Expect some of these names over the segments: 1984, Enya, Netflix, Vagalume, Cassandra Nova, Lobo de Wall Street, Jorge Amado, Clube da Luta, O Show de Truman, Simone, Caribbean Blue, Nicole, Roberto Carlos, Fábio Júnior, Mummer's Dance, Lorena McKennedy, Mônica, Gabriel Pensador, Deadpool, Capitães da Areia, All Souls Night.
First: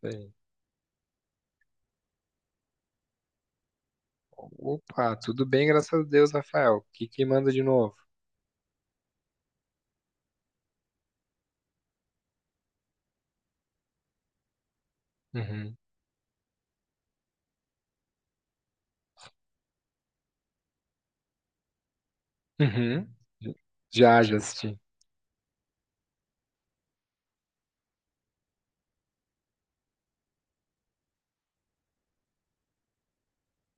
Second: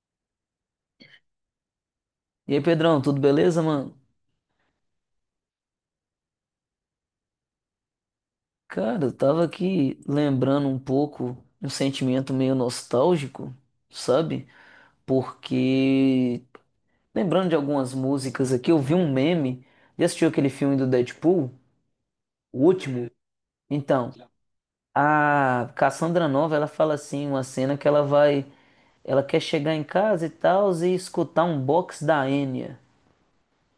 Sei. E aí, Pedrão, tudo beleza, mano? Opa, tudo bem, graças a Deus, Rafael. O que que manda de novo? Cara, eu tava aqui lembrando um pouco um sentimento meio nostálgico, sabe? Uhum. Porque lembrando de algumas músicas aqui, eu vi um meme. Já assistiu aquele filme do Deadpool? O Uhum. último? Então, Já, assisti. a Cassandra Nova, ela fala assim, uma cena que ela vai, ela quer chegar em casa e tal e escutar um box da Enya.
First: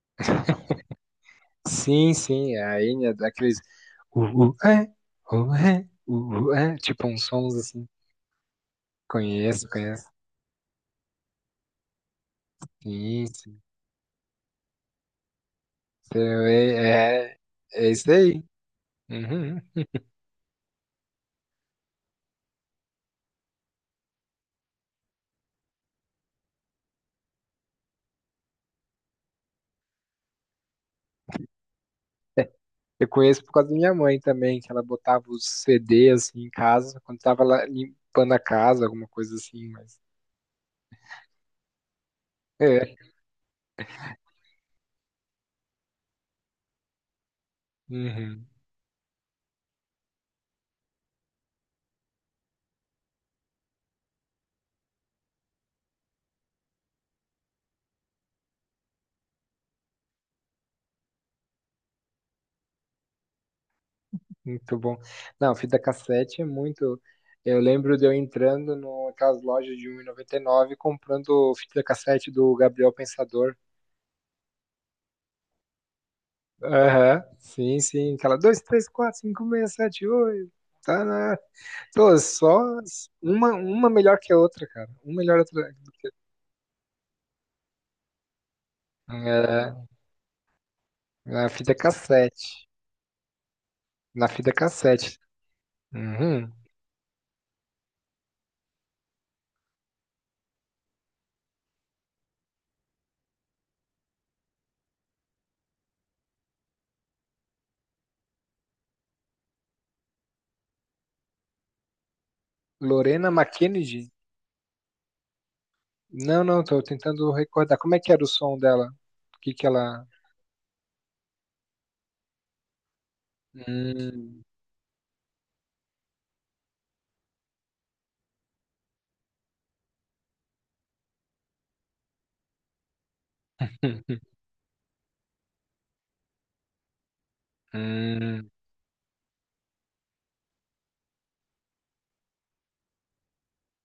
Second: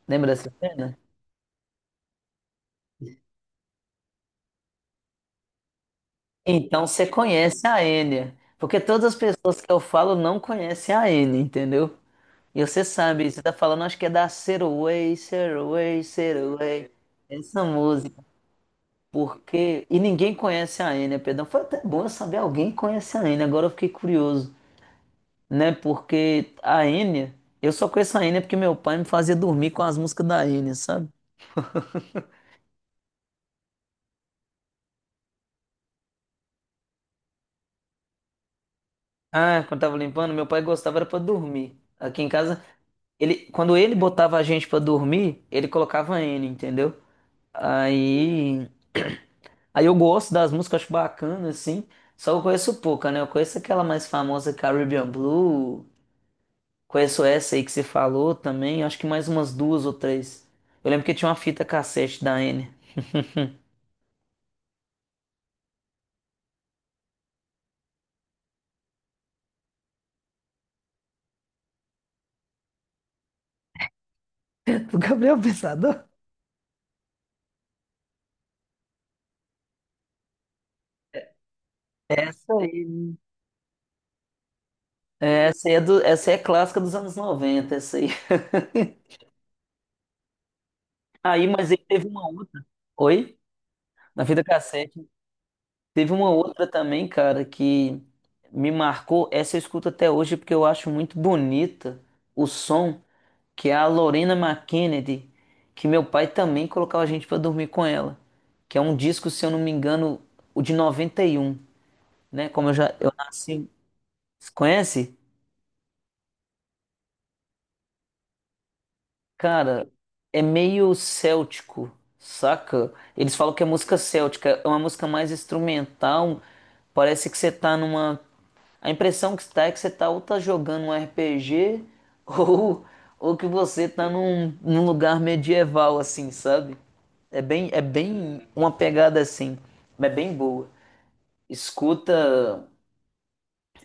Lembra dessa cena? Sim, sim, é a Enya daqueles uh, uh, é, Então você tipo uns sons conhece a assim. Enya, porque todas as pessoas Conheço, que eu conheço. falo não conhecem a Enya, entendeu? E você Sim, sabe, você tá sim. falando, acho que é da Saraway, Saraway, Então, Saraway, É, é, essa é isso música, aí. Uhum. porque... E ninguém conhece a Enya, perdão, foi até bom eu saber alguém conhece a Enya, agora eu fiquei curioso, né? Porque a Enya, eu só conheço a Enya porque meu pai me fazia dormir com as músicas da Enya, sabe? Eu conheço por causa da minha mãe também, que ela botava os CD assim em casa, quando tava lá limpando a casa, alguma coisa Ah, assim, quando tava mas. limpando, meu pai gostava era pra dormir. Aqui em casa, É. quando ele botava a gente pra dormir, ele colocava N, entendeu? Uhum. Aí, aí, eu gosto das músicas, acho bacana, assim. Só que eu conheço pouca, né? Eu conheço aquela mais famosa Caribbean Blue. Conheço essa aí que você falou também. Acho que mais umas duas ou três. Eu lembro que tinha uma fita cassete da N. Muito bom. Não, fita cassete é muito. Eu lembro de eu entrando naquelas lojas de 1,99 e comprando fita cassete do Gabriel Pensador. Do Gabriel Pensador? Aham, sim, sim. Aquela 2 3 4 5 6 7 8. Tá, né? Pô, Essa só aí. uma melhor que a outra, cara. Uma melhor É, que a Essa aí outra. é, do, essa aí é clássica dos anos 90, essa aí. É, na Aí, mas fita ele teve uma cassete. outra. Oi? Na Na fita fita cassete. cassete. Teve uma Uhum. outra também, cara, que me marcou. Essa eu escuto até hoje porque eu acho muito bonita o som, que é a Lorena McKennedy, que meu pai também colocava a gente pra dormir com ela. Que é um disco, se eu não me engano, o de noventa e um, né? Como eu Lorena nasci. McKennedy? Conhece? Não, não, tô tentando recordar. Como é que era o som dela? O que que Cara, ela. é meio céltico, saca? Eles falam que é música Hum. céltica, é uma música mais instrumental. Parece que você tá numa A impressão que está é que você tá ou tá jogando um RPG ou, ou que você tá num lugar medieval, assim, sabe? É bem Hum, uma pegada assim, mas é bem boa. Escuta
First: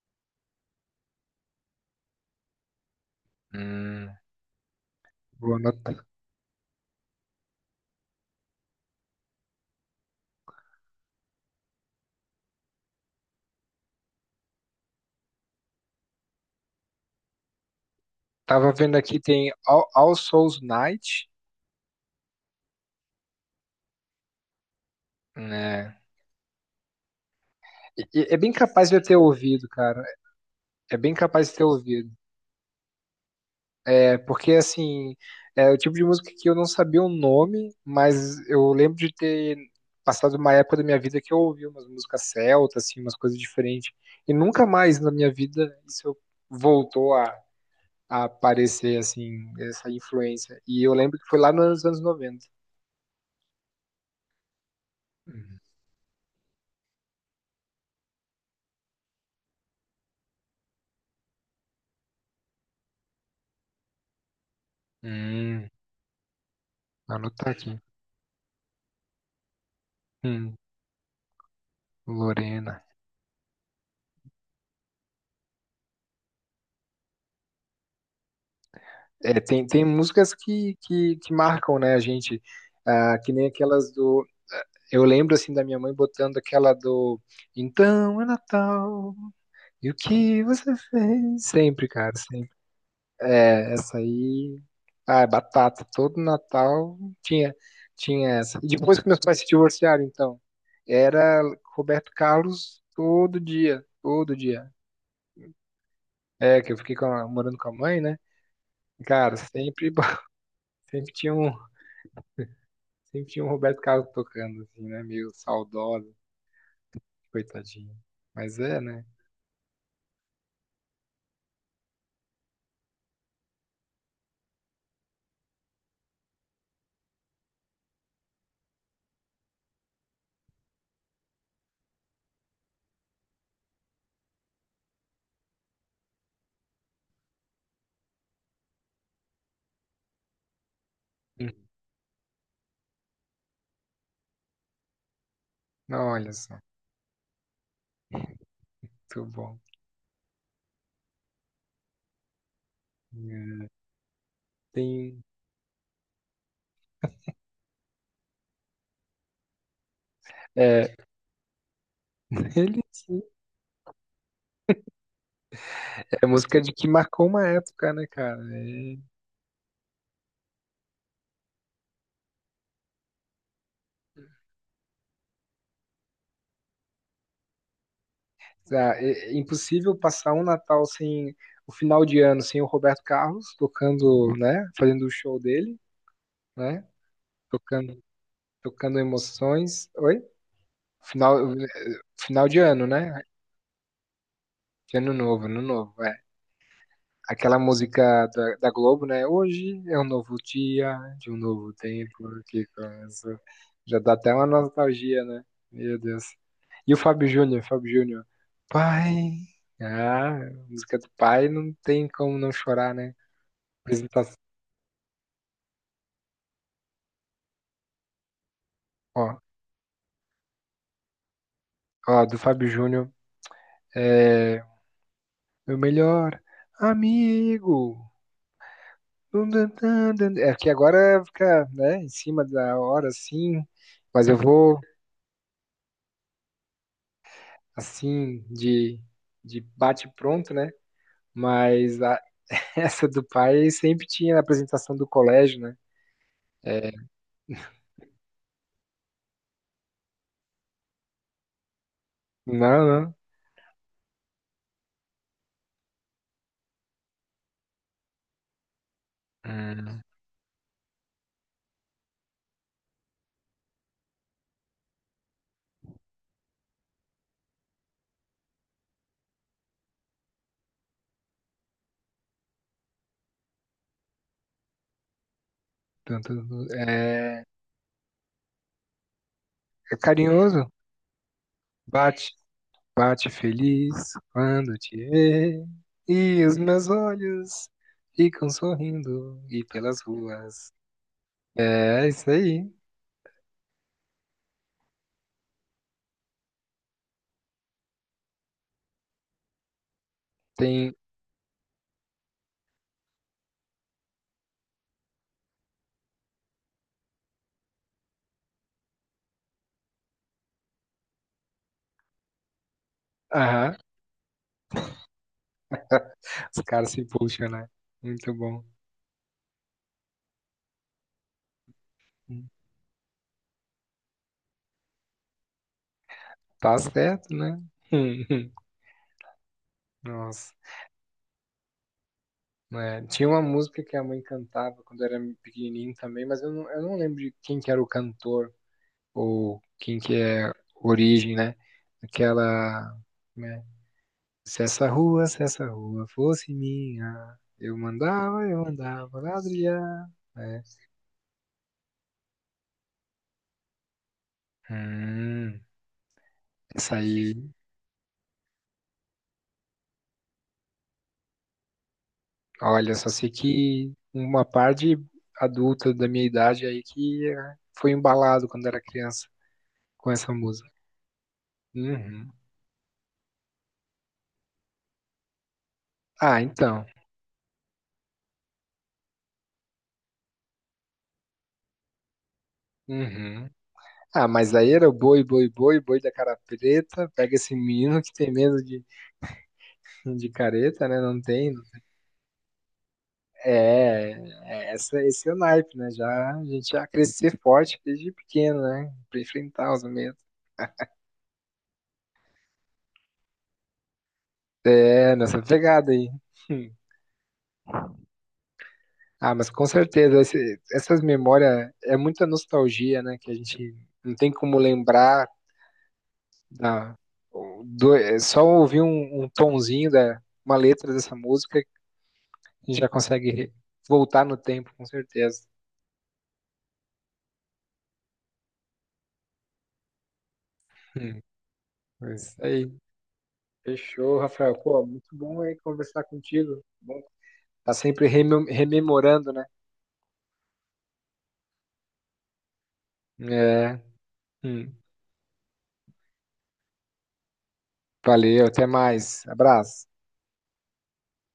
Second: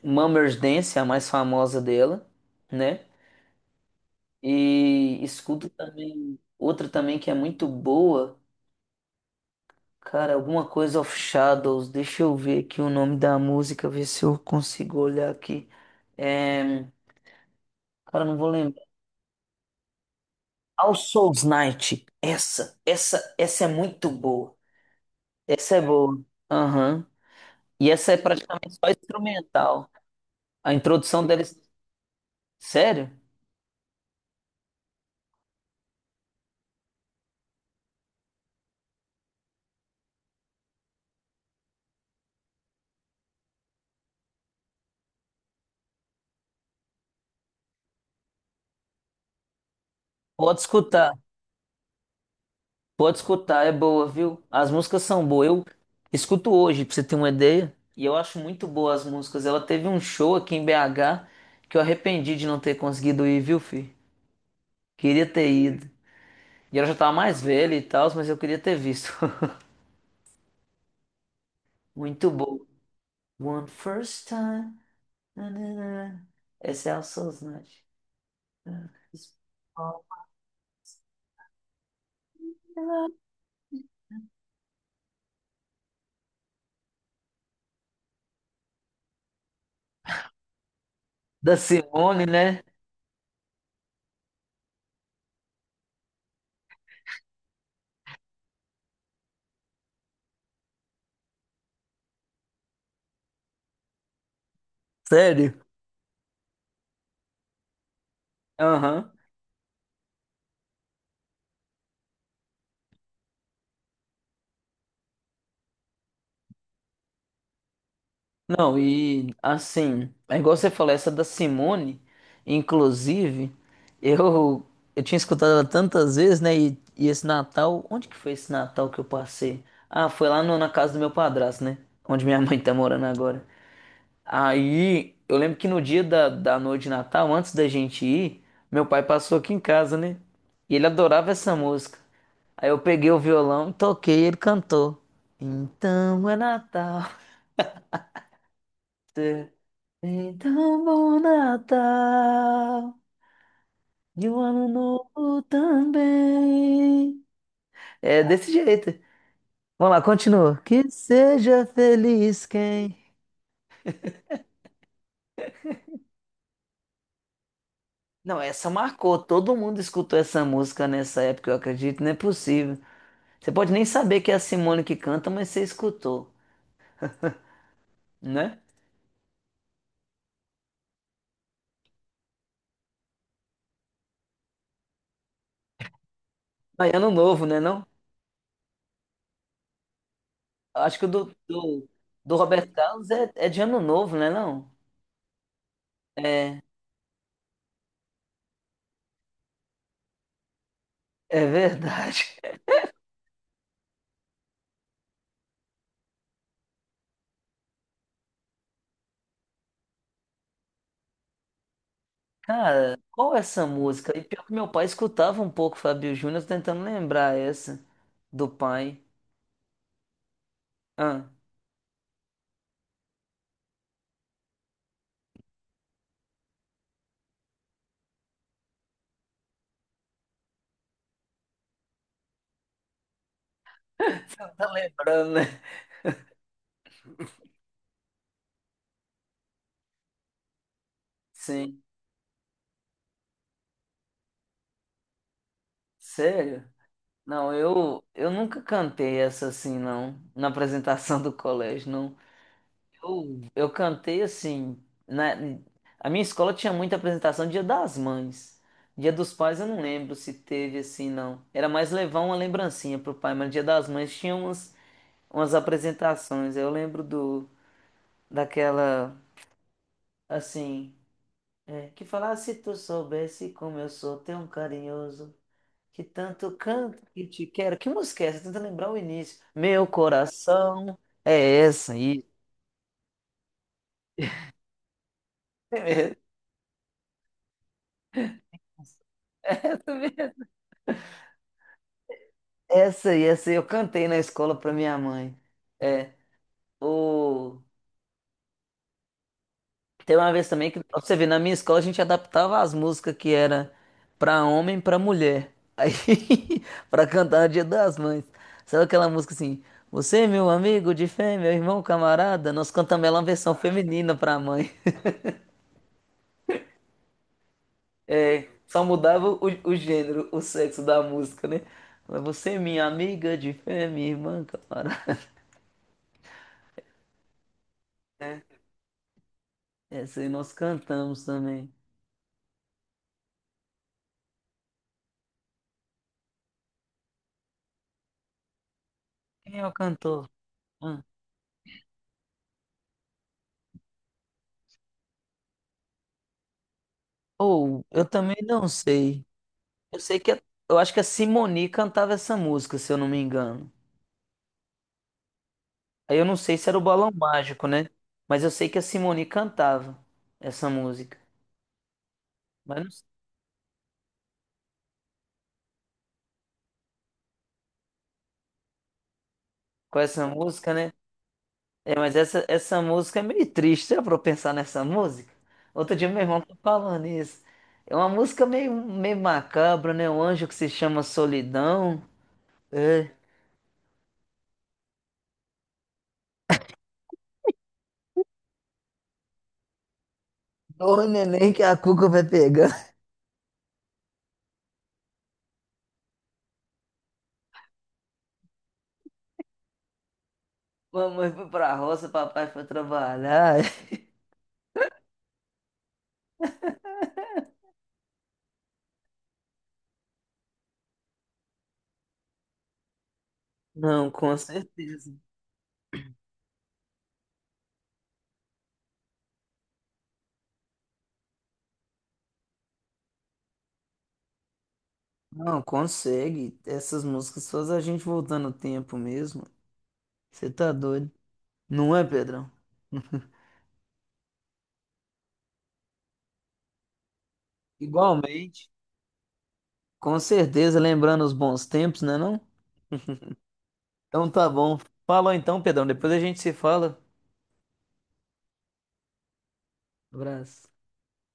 Mummer's Dance, a mais famosa dela, né? hum, E vou escuta anotar. também outra também que é muito boa, cara, alguma coisa of Shadows. Deixa eu ver aqui o nome da música, ver se eu consigo olhar aqui. É, cara, não vou Tava lembrar. vendo aqui, tem All Souls All Night, Souls Night. Essa é muito boa. Essa é né? boa. Aham. E E- essa é e- é bem praticamente só capaz de eu ter ouvido, instrumental. cara. A É bem introdução capaz de deles. ter ouvido. Sério? É porque, assim, é o tipo de música que eu não sabia o nome, mas eu lembro de ter passado uma época da minha vida que eu ouvi umas músicas celtas, assim, umas coisas diferentes. E nunca mais na minha vida isso voltou a aparecer, assim, essa Pode influência. E eu escutar. lembro que foi lá nos anos 90. Pode escutar, é boa, viu? As músicas são boas. Eu escuto hoje, pra você ter uma ideia. E eu acho muito boas as músicas. Ela teve um show aqui em BH que eu arrependi de não ter conseguido ir, viu, filho? Queria ter Hum, ido. E ela já tava mais anotar velha aqui. e tal, mas eu queria ter visto. Hum, Muito boa. Lorena. One first time. Nananã. Esse é o Sosnante. É, tem, tem músicas que marcam, né, a gente. Ah, que nem aquelas do. eh, Eu lembro, assim, da minha mãe botando aquela do. Então é Natal, e o que você fez? Da Sempre, cara, Simone, sempre. né? É, essa aí. Ah, é batata. Todo Natal tinha, tinha essa. E depois que meus pais se divorciaram, então. Era Roberto Carlos todo dia, todo dia. Sério? É, que eu fiquei morando com a mãe, né? E, Aham. cara, sempre, sempre tinha um, sempre tinha um Roberto Carlos tocando, assim, né? Meio saudoso, coitadinho. Mas Não, é, né? e assim, é igual você falou, essa da Simone, inclusive, eu, eu tinha escutado ela tantas vezes, né? E esse Natal, onde que foi esse Natal que eu passei? Ah, foi lá no- na casa do meu padrasto, né? Onde minha mãe tá morando agora. Aí, eu lembro que no dia da noite de Natal, antes da gente ir, meu pai passou aqui em casa, né? E ele adorava Hum. essa música. Aí eu peguei o violão, toquei e ele cantou. Não, Então olha é só, Natal. muito tê- bom. Então bom Natal. É, E um ano tem, novo também. É desse jeito. Vamos lá, continua. Que é, seja feliz ele quem. sim, é música de que marcou uma época, né, Não, cara? essa É, marcou. Todo mundo escutou essa música nessa época, eu acredito. Não é possível. Você pode nem saber que é a Simone que canta, mas você escutou, né? tá, é impossível passar um Natal sem, o final de ano sem o Roberto Carlos tocando, né? Fazendo o show dele, né? Aí, ano novo, né, não? Tocando, tocando emoções. Oi? Acho que o do, Final, do, do final de Roberto ano, Carlos né? é de ano novo, né, não? De ano novo, ano novo, é. É, Aquela música da, da Globo, né? Hoje é um novo dia, de um é, novo tempo verdade. que começa. Já dá até uma nostalgia, né? Meu Deus. E o Fábio Júnior, Fábio Júnior. Pai. Ah, música do pai não tem como não chorar, Cara, né? qual é essa música? E Apresentação. pior que meu pai escutava um pouco Fábio Júnior, tô tentando lembrar essa do pai. Ó, Ah, ó, do Fábio Júnior. É. Meu melhor amigo. Dun, dun, dun, dun. É que agora fica, né, em cima da hora, assim. Mas eu tá vou lembrando, né? assim, de bate-pronto, né? Sim. Mas a- essa do pai sempre tinha na apresentação do colégio, né? Sério? É, Não, eu nunca cantei essa assim, não, na apresentação do colégio, não. não, não. Eu cantei assim. A minha escola tinha muita apresentação Dia das Mães. Dia dos Pais eu não É, lembro se teve assim, não. Era mais levar uma lembrancinha pro pai, mas Dia das Mães tinha umas apresentações. Eu lembro do daquela assim, é, que falava se tu soubesse como eu sou tão carinhoso, que tanto, tanto canto que é, te quero. Que música é essa? Tenta lembrar o início. Meu é carinhoso. coração é essa aí. Bate, bate feliz quando te vê. E os meus olhos ficam sorrindo e pelas ruas. É, é isso aí. Essa aí eu cantei na escola pra minha mãe. É. O... Tem uma vez também que, Tem. pra você ver, na minha escola a gente adaptava as músicas que era pra homem, pra mulher. Aí, pra cantar no Dia das Mães. Sabe aquela música assim? Você, meu amigo de fé, meu irmão, camarada, nós cantamos ela uma versão Aham. feminina pra mãe. Os caras se puxam, né? Muito É, bom. só mudava o gênero, o sexo da música, né? Mas Você, minha amiga de fé, minha irmã, camarada. Tá certo, né? Essa aí nós Nossa. cantamos também. Né? Tinha uma música que a mãe cantava quando eu era pequenininho também, mas eu não lembro de quem que era o cantor Quem ou é o quem que cantor? é a Ah, origem, né? Aquela, né? Se essa rua, se essa rua fosse minha, eu ou, eu também mandava, eu não mandava sei. Eu ladrilhar, sei que, né? eu acho que a Simone cantava essa música, se eu não me engano. Hum, Aí eu não sei se era o essa Balão aí, Mágico, né? Mas eu sei que a Simone cantava essa música. Mas não olha, sei. só sei que uma parte adulta da minha idade aí que foi embalado quando era criança Com com essa essa música. música, né? É, mas Uhum. essa, música é meio triste, é pra eu pensar nessa música. Outro dia meu irmão Ah, tá então. falando isso. É uma música meio macabra, né? O anjo que se chama Solidão. É. Uhum. Ah, mas aí era o boi, boi, boi, boi da cara preta. Pega esse menino que tem medo de careta, Dor né? Não neném tem. que a cuca vai pegar. É, é essa, esse é o naipe, né? Já, a gente já crescer forte desde pequeno, né? Pra enfrentar os medos. Mamãe foi pra roça, papai foi trabalhar. É, nessa pegada aí. Hum. Ah, mas com certeza, essas memórias é muita nostalgia, né? Que a gente Não, não tem com como certeza. lembrar da, do, é só ouvir um, um tonzinho da uma letra dessa música gente já consegue voltar no tempo, com certeza. Não, consegue. Essas músicas fazem a gente voltar no tempo mesmo. Você tá doido. Hum, Não é, é isso Pedrão? aí. Fechou, Rafael. Pô, muito bom aí conversar contigo. Bom, tá sempre Igualmente. rememorando, né? Com certeza, lembrando os bons tempos, né, não? É. Então tá Hum. bom. Falou então, Pedrão. Depois a gente se fala. Valeu, até mais. Abraço. Abraço.